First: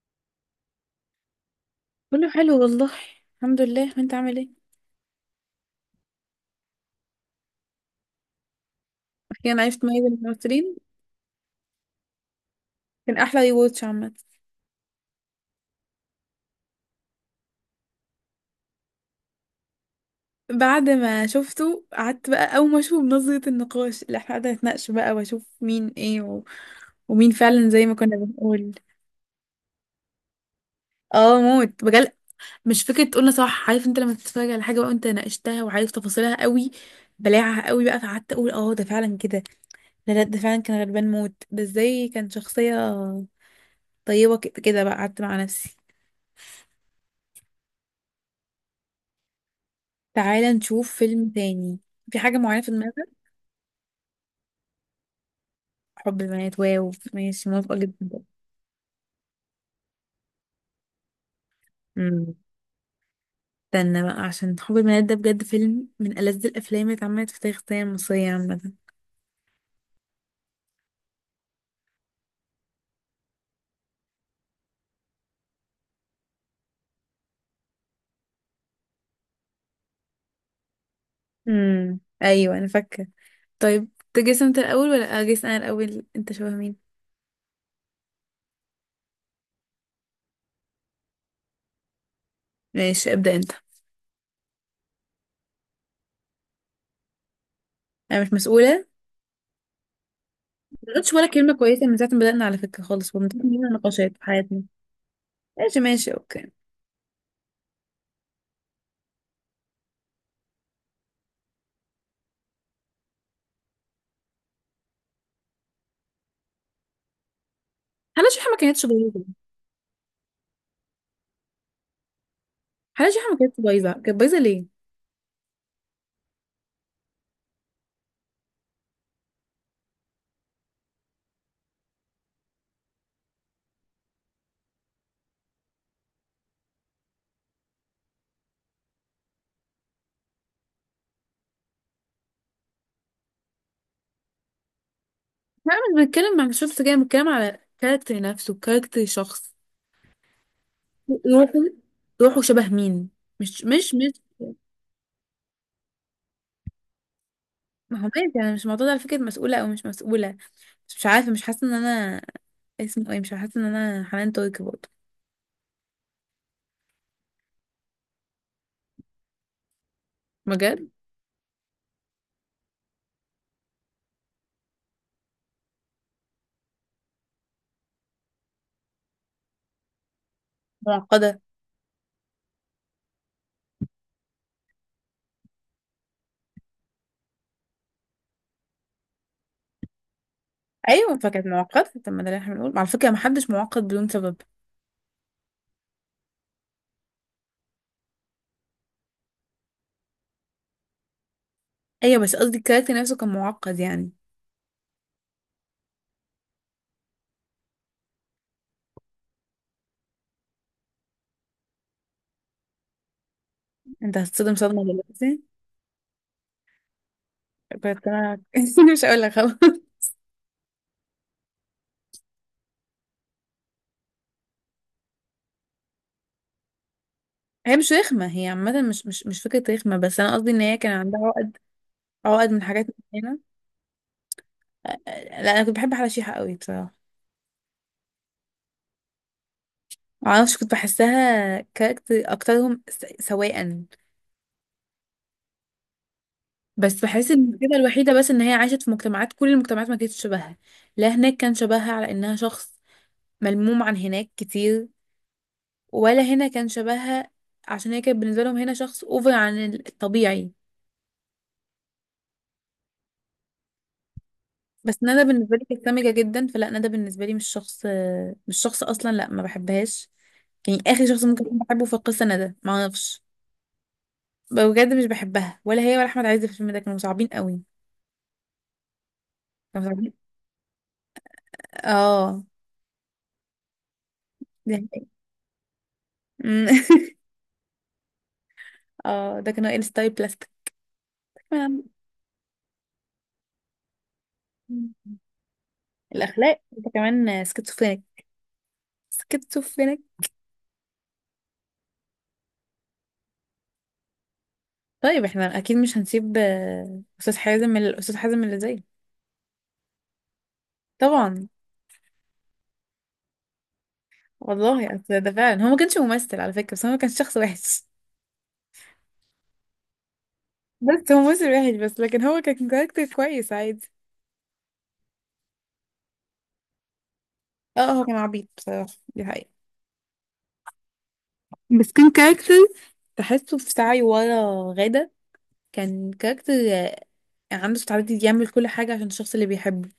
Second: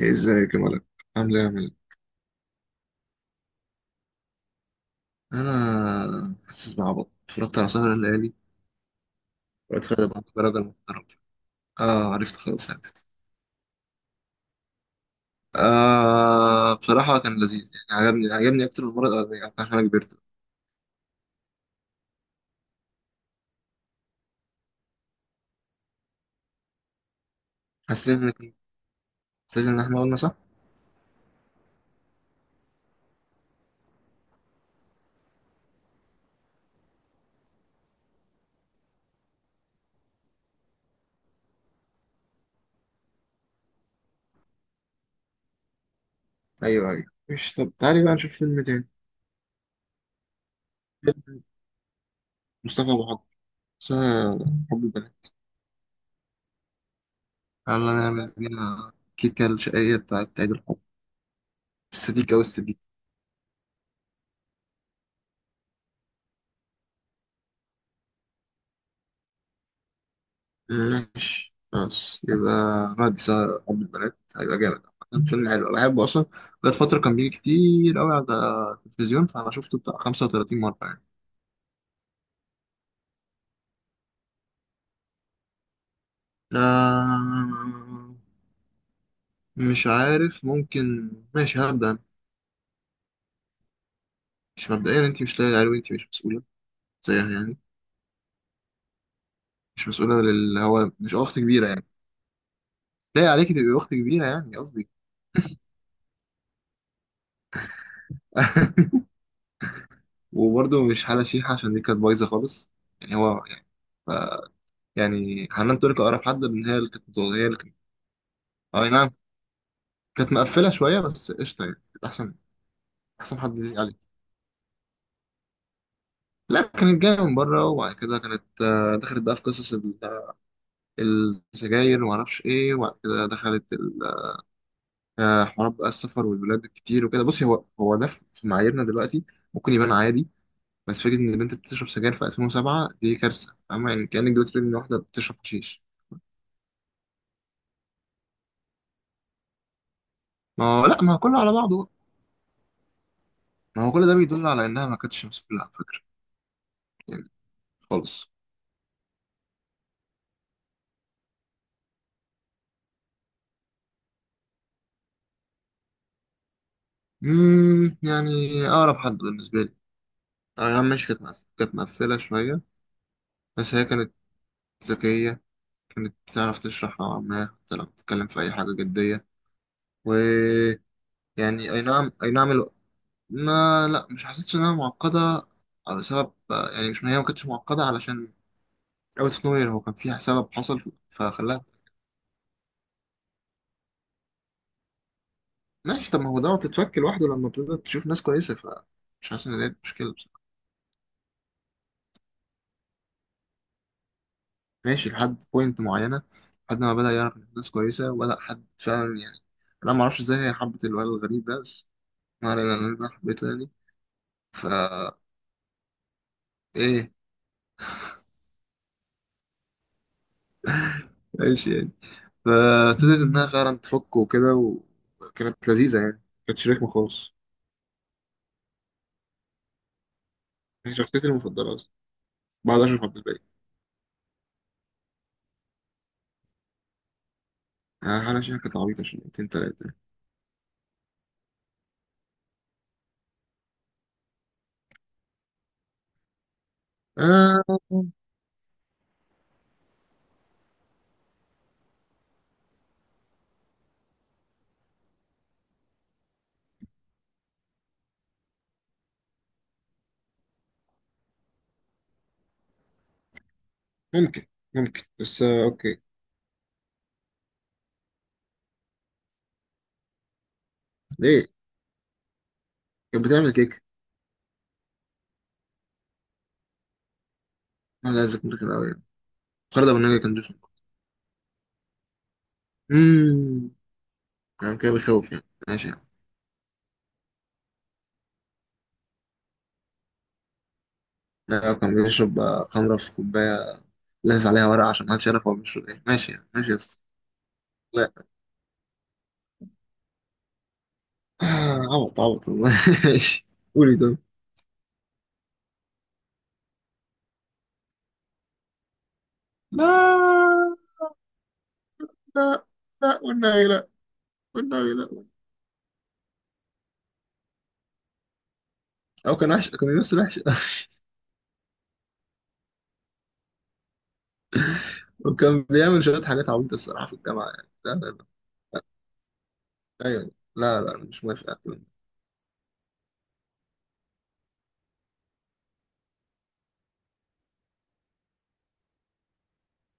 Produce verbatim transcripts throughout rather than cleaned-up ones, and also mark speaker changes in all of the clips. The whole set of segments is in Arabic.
Speaker 1: ازيك يا ملك. عامل ايه يا ملك؟
Speaker 2: كله حلو والله. الحمد لله، وانت عامل ايه؟
Speaker 1: انا حاسس بعبط، اتفرجت على سهر الليالي
Speaker 2: اخيرا عرفت مي
Speaker 1: واتفرجت
Speaker 2: من
Speaker 1: بقى درجة
Speaker 2: الممثلين.
Speaker 1: محترمة. اه، عرفت خلاص عرفت.
Speaker 2: كان احلى ريواتش عامه.
Speaker 1: آه بصراحة كان لذيذ، يعني عجبني عجبني أكتر من المرة الأولانية يعني عشان أنا كبرت.
Speaker 2: بعد ما شفته قعدت بقى، اول ما اشوف نظره النقاش اللي احنا قعدنا نتناقش بقى، واشوف مين ايه و... ومين فعلا زي ما كنا
Speaker 1: حسيت إن كان
Speaker 2: بنقول.
Speaker 1: لازم، إن إحنا قلنا صح؟
Speaker 2: اه، موت بجد. مش فكره تقولنا صح؟ عارف انت لما تتفرج على حاجه بقى وانت ناقشتها وعارف تفاصيلها قوي، بلاعها قوي بقى، فقعدت اقول اه، ده فعلا كده. لا، لا، ده فعلا كان غلبان موت. ده ازاي كان شخصيه طيبه كده كده بقى؟ قعدت مع نفسي.
Speaker 1: أيوه أيوه. مش طب، تعالي بقى نشوف فيلم تاني.
Speaker 2: تعالى نشوف فيلم
Speaker 1: فيلم
Speaker 2: تاني. في حاجة معينة في
Speaker 1: مصطفى
Speaker 2: دماغك؟
Speaker 1: أبو حضر، اسمها حب البنات.
Speaker 2: حب البنات؟ واو، ماشي، موافقة
Speaker 1: يلا
Speaker 2: جدا.
Speaker 1: نعمل بينا كيكة الشقية بتاعت عيد الحب،
Speaker 2: امم.
Speaker 1: السديكة والسديكة.
Speaker 2: استنى بقى، عشان حب البنات ده بجد فيلم من ألذ الأفلام اللي اتعملت في تاريخ السينما المصرية عامة.
Speaker 1: ماشي خلاص، يبقى نادي سهر حب البنات هيبقى جامد. عامة فيلم حلو أنا بحبه أصلا، بقالي فترة كان بيجي كتير أوي على التلفزيون فأنا شفته بتاع خمسة وثلاثين مرة يعني.
Speaker 2: امم، أيوة، أنا فاكرة. طيب، تجيس أنت الأول ولا أجيس أنا الأول؟ أنت شبه مين؟
Speaker 1: لا مش عارف، ممكن، ماشي هبدأ أنا.
Speaker 2: ماشي، ابدأ أنت.
Speaker 1: مش مبدئيا، أنت مش لاقي عليه، أنت مش مسؤولة زيها يعني،
Speaker 2: أنا مش مسؤولة؟
Speaker 1: مش مسؤولة، لل هو
Speaker 2: ما قلتش
Speaker 1: مش
Speaker 2: ولا
Speaker 1: أخت
Speaker 2: كلمة
Speaker 1: كبيرة يعني،
Speaker 2: كويسة من ساعة ما بدأنا على فكرة خالص، ومن
Speaker 1: لاقي عليكي
Speaker 2: من
Speaker 1: تبقي أخت
Speaker 2: نقاشات في
Speaker 1: كبيرة يعني،
Speaker 2: حياتنا.
Speaker 1: قصدي.
Speaker 2: ماشي، ماشي، أوكي.
Speaker 1: وبرضه مش حالة شيحة، عشان دي كانت بايظة خالص يعني، هو يعني يعني حنان ترك أقرب حد، من هي اللي كانت هي اللي.
Speaker 2: حلا شحة ما كانتش
Speaker 1: اي نعم،
Speaker 2: بايظة.
Speaker 1: كانت مقفله شويه بس قشطه يعني، كانت احسن،
Speaker 2: حلا شحة ما
Speaker 1: احسن حد
Speaker 2: كانتش
Speaker 1: يليق
Speaker 2: بايظة،
Speaker 1: عليه.
Speaker 2: كانت بايظة ليه؟
Speaker 1: لا كانت جايه من بره، وبعد كده كانت، آه، دخلت بقى في قصص، ال- السجاير وما اعرفش ايه، وبعد كده دخلت ال- آه، حوارات بقى السفر والبلاد الكتير وكده. بصي، هو هو ده، في في معاييرنا دلوقتي ممكن يبان عادي، بس فكره ان البنت بتشرب سجاير في ألفين وسبعة دي كارثه، فاهمه يعني؟ كانك دلوقتي بتقول ان واحده بتشرب
Speaker 2: لا،
Speaker 1: حشيش.
Speaker 2: مش بتكلم عن الشخص كده، بتكلم على كاركتر نفسه، كاركتر شخص،
Speaker 1: ما هو لا، ما هو كله على
Speaker 2: روحه
Speaker 1: بعضه بقى.
Speaker 2: روحه شبه مين؟ مش
Speaker 1: ما
Speaker 2: مش
Speaker 1: هو كل
Speaker 2: مش
Speaker 1: ده بيدل على انها ما كانتش مسؤوله على فكره يعني،
Speaker 2: ما هو
Speaker 1: خالص.
Speaker 2: ماشي، انا مش معترضة على فكرة مسؤولة او مش مسؤولة. بس مش عارفة، مش حاسة ان انا اسمه ايه مش حاسة ان انا حنان تركي برضه.
Speaker 1: امم يعني اقرب حد بالنسبه لي.
Speaker 2: بجد.
Speaker 1: أغام، مش كانت مقف- كانت مقفلة شوية، بس هي كانت ذكية، كانت بتعرف تشرح نوعا ما، حتى لو بتتكلم في أي حاجة جدية ويعني.
Speaker 2: معقدة.
Speaker 1: أي نعم، أي نعم الو... ما لا، مش حسيتش إنها معقدة على سبب يعني، مش هي ما كانتش معقدة علشان أوت أوف نوير، هو كان فيها سبب حصل
Speaker 2: ايوه، فكانت
Speaker 1: فخلاها.
Speaker 2: معقدة. طب ما ده اللي احنا بنقول على فكرة، محدش معقد بدون سبب.
Speaker 1: ماشي، طب ما هو دوت تتفك لوحده لما تبدأ تشوف ناس كويسة، فمش حاسس إن دي مشكلة بصراحة.
Speaker 2: ايوه، بس قصدي الكاركتر نفسه كان معقد يعني.
Speaker 1: ماشي لحد بوينت معينة، لحد ما بدأ يعرف ناس كويسة وبدأ حد فعلا يعني. أنا معرفش إزاي هي حبت الولد الغريب ده، بس ولا لا، أنا حبيته يعني.
Speaker 2: انت هتصدم صدمة
Speaker 1: فا
Speaker 2: دلوقتي.
Speaker 1: إيه؟
Speaker 2: كنت انا مش هقول لك، خلاص.
Speaker 1: إيش يعني فابتديت إنها فعلا تفك وكده، وكانت لذيذة يعني، كانت رخمة خالص.
Speaker 2: هي مش رخمة، هي عامة مش مش مش فكرة رخمة، بس أنا قصدي إن هي كان
Speaker 1: هي
Speaker 2: عندها
Speaker 1: شخصيتي
Speaker 2: عقد
Speaker 1: المفضلة أصلا،
Speaker 2: عقد من
Speaker 1: بعد
Speaker 2: حاجات
Speaker 1: أشرف عبد
Speaker 2: معينة.
Speaker 1: الباقي.
Speaker 2: أ- أ- لا، أنا كنت بحب أحلى شيحة قوي بصراحة.
Speaker 1: آه، حالة شيحة كانت عبيطة شويتين تلاتة.
Speaker 2: معرفش، كنت بحسها كاركتر أكترهم س- سواء. بس بحس إن
Speaker 1: آه
Speaker 2: المشكلة الوحيدة بس إن هي عاشت في مجتمعات، كل المجتمعات ما كانتش شبهها. لا هناك كان شبهها على إنها شخص ملموم عن هناك كتير، ولا هنا كان شبهها، عشان هي كانت بالنسبة لهم هنا شخص أوفر عن الطبيعي.
Speaker 1: ممكن
Speaker 2: بس
Speaker 1: ممكن
Speaker 2: ندى
Speaker 1: بس،
Speaker 2: بالنسبه لي
Speaker 1: آه
Speaker 2: كانت
Speaker 1: أوكي.
Speaker 2: سامجه جدا، فلا، ندى بالنسبه لي مش شخص، مش شخص اصلا، لا ما بحبهاش. يعني اخر شخص ممكن
Speaker 1: ليه؟
Speaker 2: اكون بحبه في القصه ندى، ما اعرفش.
Speaker 1: كانت بتعمل كيك.
Speaker 2: بجد مش بحبها، ولا هي ولا احمد عز في الفيلم ده كانوا صعبين قوي.
Speaker 1: ما لا ذكر كده أوي يعني. خالد
Speaker 2: كانوا
Speaker 1: أبو
Speaker 2: صعبين.
Speaker 1: النجا كان رخم.
Speaker 2: اه،
Speaker 1: أمم
Speaker 2: ده
Speaker 1: كان كده بيخوف يعني، ماشي يعني.
Speaker 2: اه، ده كانوا ال ستايل بلاستيك
Speaker 1: لا
Speaker 2: كمان.
Speaker 1: كان بيشرب، آه، خمرة في كوباية، لافف عليها ورق عشان محدش يعرف هو بيشرب إيه، ماشي يعني
Speaker 2: الاخلاق،
Speaker 1: ماشي يا
Speaker 2: انت
Speaker 1: اسطى.
Speaker 2: كمان سكيزوفرينيك، سكيزوفرينيك.
Speaker 1: آه، عبط عبط والله. ماشي. قولي طب.
Speaker 2: طيب، احنا اكيد مش هنسيب آه، استاذ حازم الاستاذ حازم اللي زيه.
Speaker 1: لا
Speaker 2: طبعا.
Speaker 1: لا لا، والنبي لا،
Speaker 2: والله
Speaker 1: والنبي
Speaker 2: أصل
Speaker 1: لا.
Speaker 2: ده فعلا، هو ما كانش ممثل على فكره، بس هو كان شخص وحش.
Speaker 1: هو كان وحش، كان بيمثل وحش.
Speaker 2: بس هو موسم واحد بس، لكن هو كان كاركتر كويس عادي.
Speaker 1: وكان بيعمل شوية حاجات عبيطة الصراحة في الجامعة، يعني
Speaker 2: اه،
Speaker 1: لا
Speaker 2: هو
Speaker 1: لا
Speaker 2: كان
Speaker 1: لا.
Speaker 2: عبيط بصراحة، دي حقيقة.
Speaker 1: أيوة. لا لا مش موافق على الكلام
Speaker 2: بس كان كاركتر تحسه في سعي ورا غادة. كان كاركتر آه، عنده استعداد يعمل كل حاجة عشان الشخص اللي بيحبه.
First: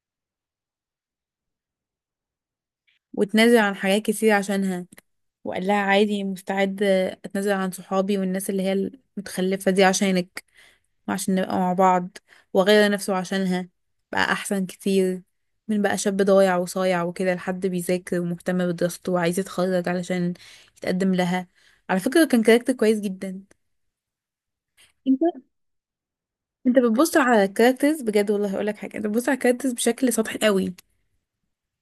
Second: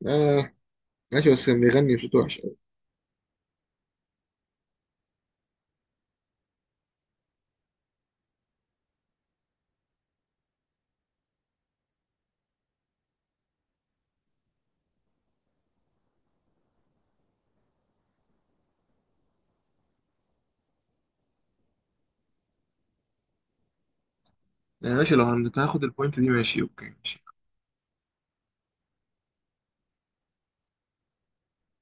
Speaker 1: ده. آه ماشي. بس كان بيغني بصوت وحش أوي.
Speaker 2: وتنازل عن حاجات كتير عشانها، وقال لها عادي، مستعد آه، اتنازل عن صحابي والناس اللي هي المتخلفة دي عشانك، وعشان نبقى مع بعض، وغير نفسه عشانها. بقى أحسن كتير من بقى شاب ضايع وصايع وكده، لحد بيذاكر ومهتم بدراسته وعايز يتخرج علشان يتقدم لها. على فكرة كان كاركتر كويس جدا.
Speaker 1: يعني ماشي،
Speaker 2: انت
Speaker 1: لو هن- كان هاخد البوينت دي، ماشي
Speaker 2: انت
Speaker 1: أوكي
Speaker 2: بتبص
Speaker 1: ماشي.
Speaker 2: على الكاركترز بجد، والله هقولك حاجة، انت بتبص على الكاركترز بشكل سطحي قوي.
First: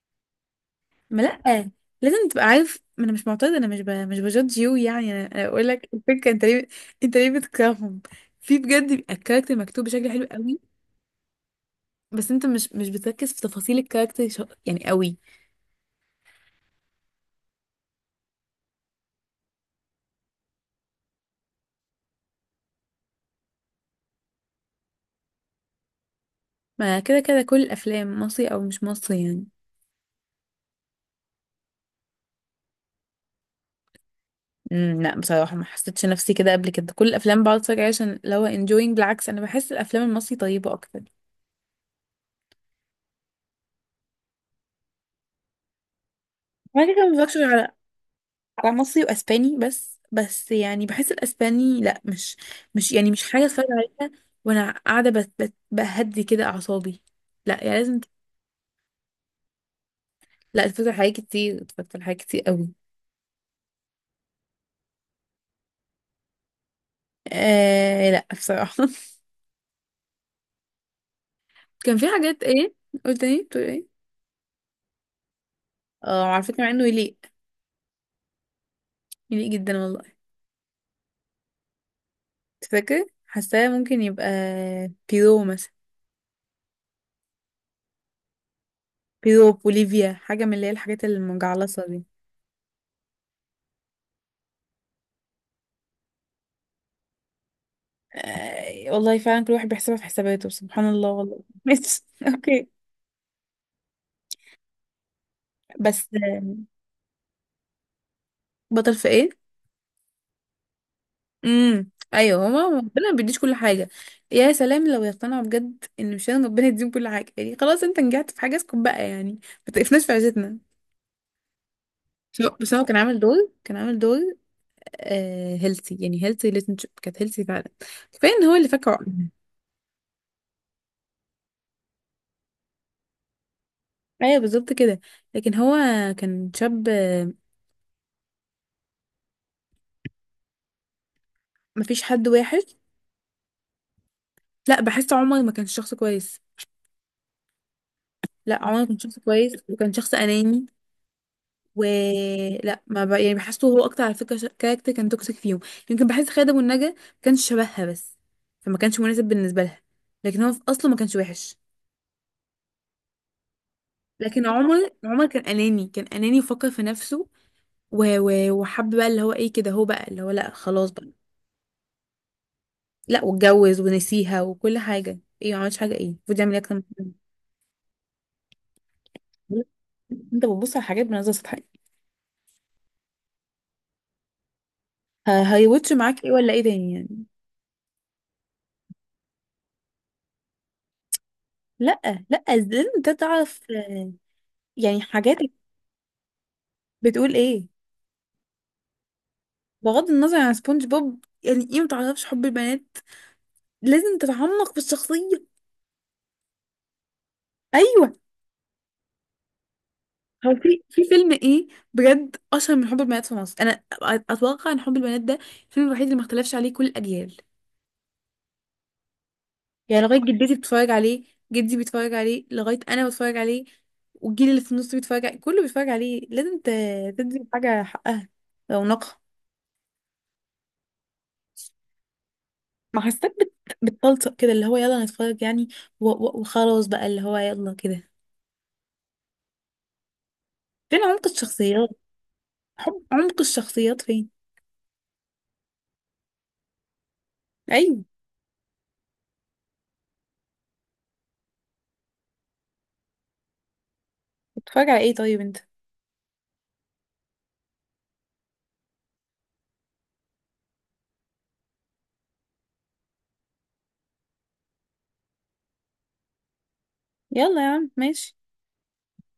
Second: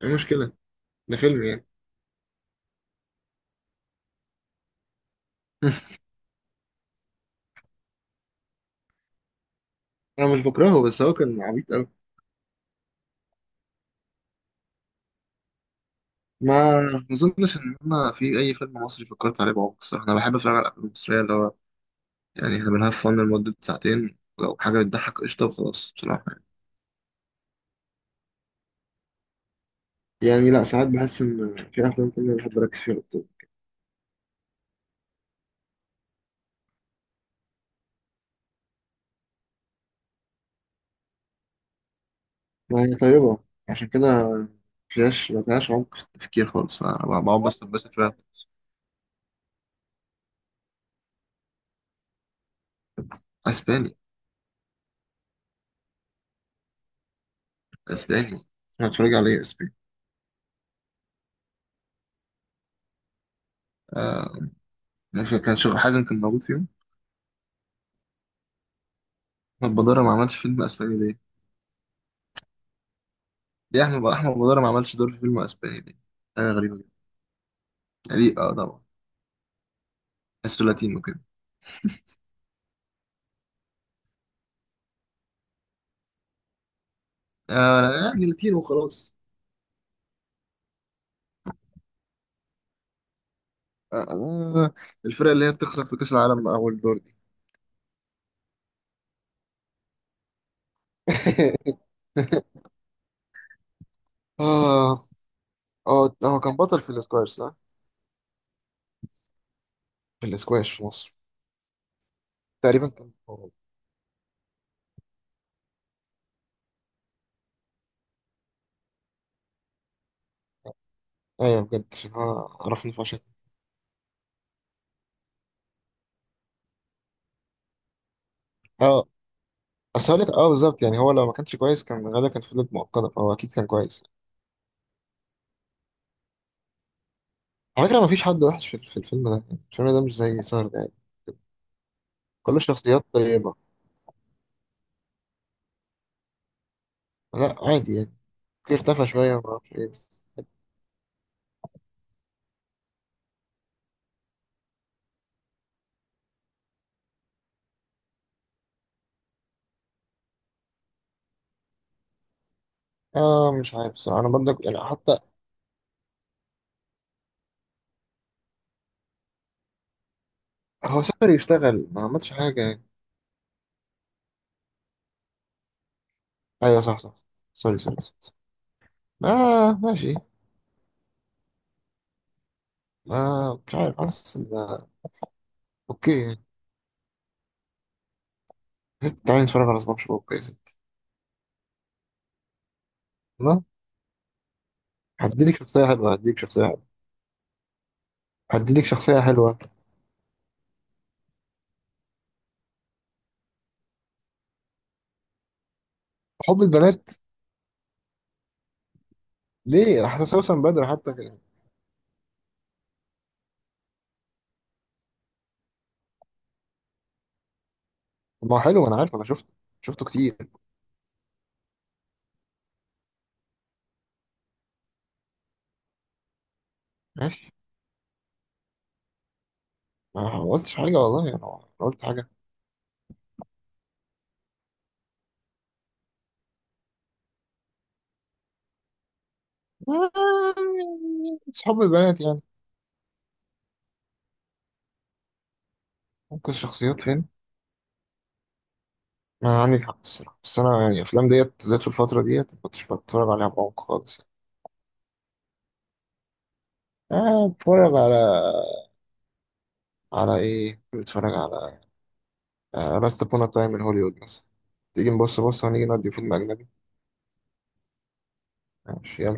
Speaker 1: إيه المشكلة؟ ده
Speaker 2: ما
Speaker 1: فيلم يعني.
Speaker 2: لأ، لازم تبقى عارف، ما انا مش معترضة، انا مش ب... مش بجادج يو، يعني انا أنا بقولك الفكرة، انت ليه؟ انت ليه بتكرههم؟ في بجد بيبقى الكاركتر مكتوب بشكل حلو
Speaker 1: أنا مش
Speaker 2: قوي.
Speaker 1: بكرهه، بس هو كان عبيط أوي.
Speaker 2: بس انت مش مش بتركز في تفاصيل الكاركتر شو... يعني قوي.
Speaker 1: ما ما أظنش إن أنا في أي فيلم مصري فكرت عليه بعمق الصراحة. أنا بحب أتفرج على الأفلام المصرية اللي هو يعني، احنا بنهاف فن لمدة ساعتين، لو حاجة بتضحك قشطة وخلاص بصراحة يعني.
Speaker 2: ما كده كده كل الافلام مصري او مش مصري يعني.
Speaker 1: يعني لا، ساعات بحس ان في افلام كده بحب اركز فيها اكتر.
Speaker 2: امم، لا بصراحه، ما حسيتش نفسي كده قبل كده، كل الافلام بقعد اتفرج عليها عشان لو انجوينج، بالعكس انا بحس الافلام المصري طيبه اكتر.
Speaker 1: ما هي طيبه عشان كده، مفيهاش، ما فيهاش عمق في التفكير خالص،
Speaker 2: انا كده كده ما بتفرجش
Speaker 1: فبقعد
Speaker 2: غير
Speaker 1: بس
Speaker 2: على
Speaker 1: بس شويه.
Speaker 2: على مصري واسباني بس بس يعني بحس الاسباني لا، مش مش يعني مش حاجه اتفرج
Speaker 1: اسباني؟
Speaker 2: عليها وانا قاعده بت... بت... بهدي كده اعصابي. لا يعني لازم ت-
Speaker 1: اسباني؟ انا اتفرج عليه اسباني.
Speaker 2: لا، اتفرج على حاجات كتير، اتفرجت على حاجات كتير قوي.
Speaker 1: آه ماشي، كان شيخ حازم كان موجود فيهم.
Speaker 2: آه لا بصراحه.
Speaker 1: احمد بدارة ما عملش فيلم اسباني ليه؟
Speaker 2: كان في حاجات ايه؟ قلت ايه؟ بتقول
Speaker 1: ليه
Speaker 2: ايه؟
Speaker 1: احمد احمد بدارة ما عملش دور في فيلم اسباني ليه؟
Speaker 2: اه، على
Speaker 1: حاجة
Speaker 2: فكرة مع
Speaker 1: غريبة
Speaker 2: انه
Speaker 1: جدا،
Speaker 2: يليق.
Speaker 1: يعني ليه، اه طبعا.
Speaker 2: يليق جدا والله.
Speaker 1: بس لاتينو كده،
Speaker 2: انت فاكر حاساه ممكن يبقى بيرو مثلا،
Speaker 1: آه يعني لاتينو وخلاص.
Speaker 2: بيرو، بوليفيا، حاجة من اللي هي الحاجات المجعلصة دي.
Speaker 1: آه، الفرقة اللي هي بتخسر في كأس العالم أول دور دي.
Speaker 2: آه والله فعلا، كل واحد بيحسبها في حساباته، سبحان الله والله. ماشي اوكي.
Speaker 1: اه
Speaker 2: بس
Speaker 1: اه، هو
Speaker 2: آه،
Speaker 1: كان بطل في الاسكواش صح؟
Speaker 2: بطل في ايه؟
Speaker 1: في الاسكواش في مصر.
Speaker 2: امم، ايوه، هو ما-
Speaker 1: تقريبا
Speaker 2: ربنا
Speaker 1: كان
Speaker 2: ما بيديش
Speaker 1: هو.
Speaker 2: كل حاجه. يا سلام لو يقتنعوا بجد ان مش لازم ربنا يديهم كل حاجه، يعني خلاص، انت نجحت في حاجه اسكت بقى يعني، ما تقفناش في عزتنا.
Speaker 1: ايوه بجد، عشان
Speaker 2: بس
Speaker 1: هو
Speaker 2: هو بس هو
Speaker 1: عرفني
Speaker 2: كان عامل
Speaker 1: فشت.
Speaker 2: دور كان عامل دور هيلثي، يعني هيلثي ريليشنشيب، كانت هيلثي فعلا. كفايه ان هو اللي فاكره
Speaker 1: اه
Speaker 2: عقلي.
Speaker 1: بس هقول لك، اه بالظبط يعني، هو لو ما كانش كويس كان غالبا كان فضلت مؤقتة، فهو اكيد كان كويس.
Speaker 2: ايوه، بالظبط كده. لكن هو كان شاب آه،
Speaker 1: على فكرة ما فيش حد وحش في في الفيلم ده، يعني الفيلم ده مش زي سهر ده يعني،
Speaker 2: مفيش حد
Speaker 1: كل
Speaker 2: وحش.
Speaker 1: شخصيات طيبة.
Speaker 2: لا، بحس عمر ما كانش شخص كويس.
Speaker 1: لا عادي يعني،
Speaker 2: لا،
Speaker 1: كل
Speaker 2: عمر ما كان
Speaker 1: اختفى
Speaker 2: شخص
Speaker 1: شوية ما
Speaker 2: كويس،
Speaker 1: اعرفش ايه.
Speaker 2: وكان شخص اناني. ولا ما ب... يعني بحسه هو اكتر على فكره ش... كاركتر كان توكسيك فيهم. يمكن بحس خادم والنجا ما كانش شبهها بس، فما كانش مناسب بالنسبه لها، لكن هو في اصله ما كانش وحش.
Speaker 1: اه مش عارف بصراحة انا
Speaker 2: لكن
Speaker 1: برضك، يعني
Speaker 2: عمر
Speaker 1: حتى
Speaker 2: عمر كان اناني، كان اناني، وفكر في نفسه. و- و- وحب بقى اللي هو ايه كده، هو بقى اللي هو، لا خلاص
Speaker 1: هو
Speaker 2: بقى.
Speaker 1: سافر يشتغل ما عملش حاجة.
Speaker 2: لا، واتجوز ونسيها وكل حاجه، ايه ما عملتش حاجه، ايه المفروض يعمل ايه اكتر
Speaker 1: ايوه
Speaker 2: من
Speaker 1: صح
Speaker 2: كده؟
Speaker 1: صح، سوري سوري سوري. آه ماشي.
Speaker 2: انت بتبص على حاجات بنظره سطحيه.
Speaker 1: آه مش عارف، حاسس ان،
Speaker 2: ه- هيوتش معاك ايه
Speaker 1: اوكي.
Speaker 2: ولا ايه تاني يعني؟
Speaker 1: ست تعالي نتفرج على سبونج بوب، اوكي يا ست؟
Speaker 2: لا، لا، لازم انت تعرف
Speaker 1: لا،
Speaker 2: آه، يعني حاجاتك.
Speaker 1: هديلك شخصية حلوة، هديلك شخصية حلوة،
Speaker 2: بتقول ايه؟
Speaker 1: هديلك شخصية حلوة.
Speaker 2: بغض النظر عن سبونج بوب، يعني ايه ما تعرفش حب البنات؟ لازم تتعمق في الشخصيه.
Speaker 1: حب البنات.
Speaker 2: ايوه.
Speaker 1: ليه؟ حاسس
Speaker 2: هو
Speaker 1: وسام
Speaker 2: في
Speaker 1: بدر
Speaker 2: في
Speaker 1: حتى
Speaker 2: فيلم
Speaker 1: كده.
Speaker 2: ايه بجد اشهر من حب البنات في مصر؟ انا أ- اتوقع ان حب البنات ده الفيلم الوحيد اللي ما اختلفش عليه كل الاجيال.
Speaker 1: طب ما هو حلو ما انا عارف، انا شفته
Speaker 2: يعني
Speaker 1: شفته
Speaker 2: لغاية
Speaker 1: كتير.
Speaker 2: جدتي بتتفرج عليه، جدي بيتفرج عليه، لغاية أنا بتفرج عليه، والجيل اللي في النص بيتفرج عليه، كله بيتفرج عليه. لازم ت- تدي
Speaker 1: ماشي،
Speaker 2: حاجة حقها، رونقها.
Speaker 1: ما قلتش حاجة والله، يعني انا قلت حاجة؟
Speaker 2: ما حسيتك بت... بتطلطق كده، اللي هو يلا نتفرج يعني، و... و... وخلاص بقى اللي هو يلا كده. فين عمق
Speaker 1: بس حب
Speaker 2: الشخصيات؟
Speaker 1: البنات يعني،
Speaker 2: حب عمق الشخصيات فين؟
Speaker 1: ممكن الشخصيات فين.
Speaker 2: أيوه.
Speaker 1: ما عندك حق الصراحة، بس انا يعني الافلام ديت ذات في الفترة ديت ما كنتش بتفرج عليها بعمق خالص.
Speaker 2: بتتفرج على ايه طيب انت؟
Speaker 1: آه، بتفرج على على إيه؟ بتفرج على لاست بونا تايم من هوليوود مثلا. تيجي نبص، بص هنيجي نودي فيلم أجنبي.
Speaker 2: يلا يا عم، ماشي.
Speaker 1: ماشي يلا.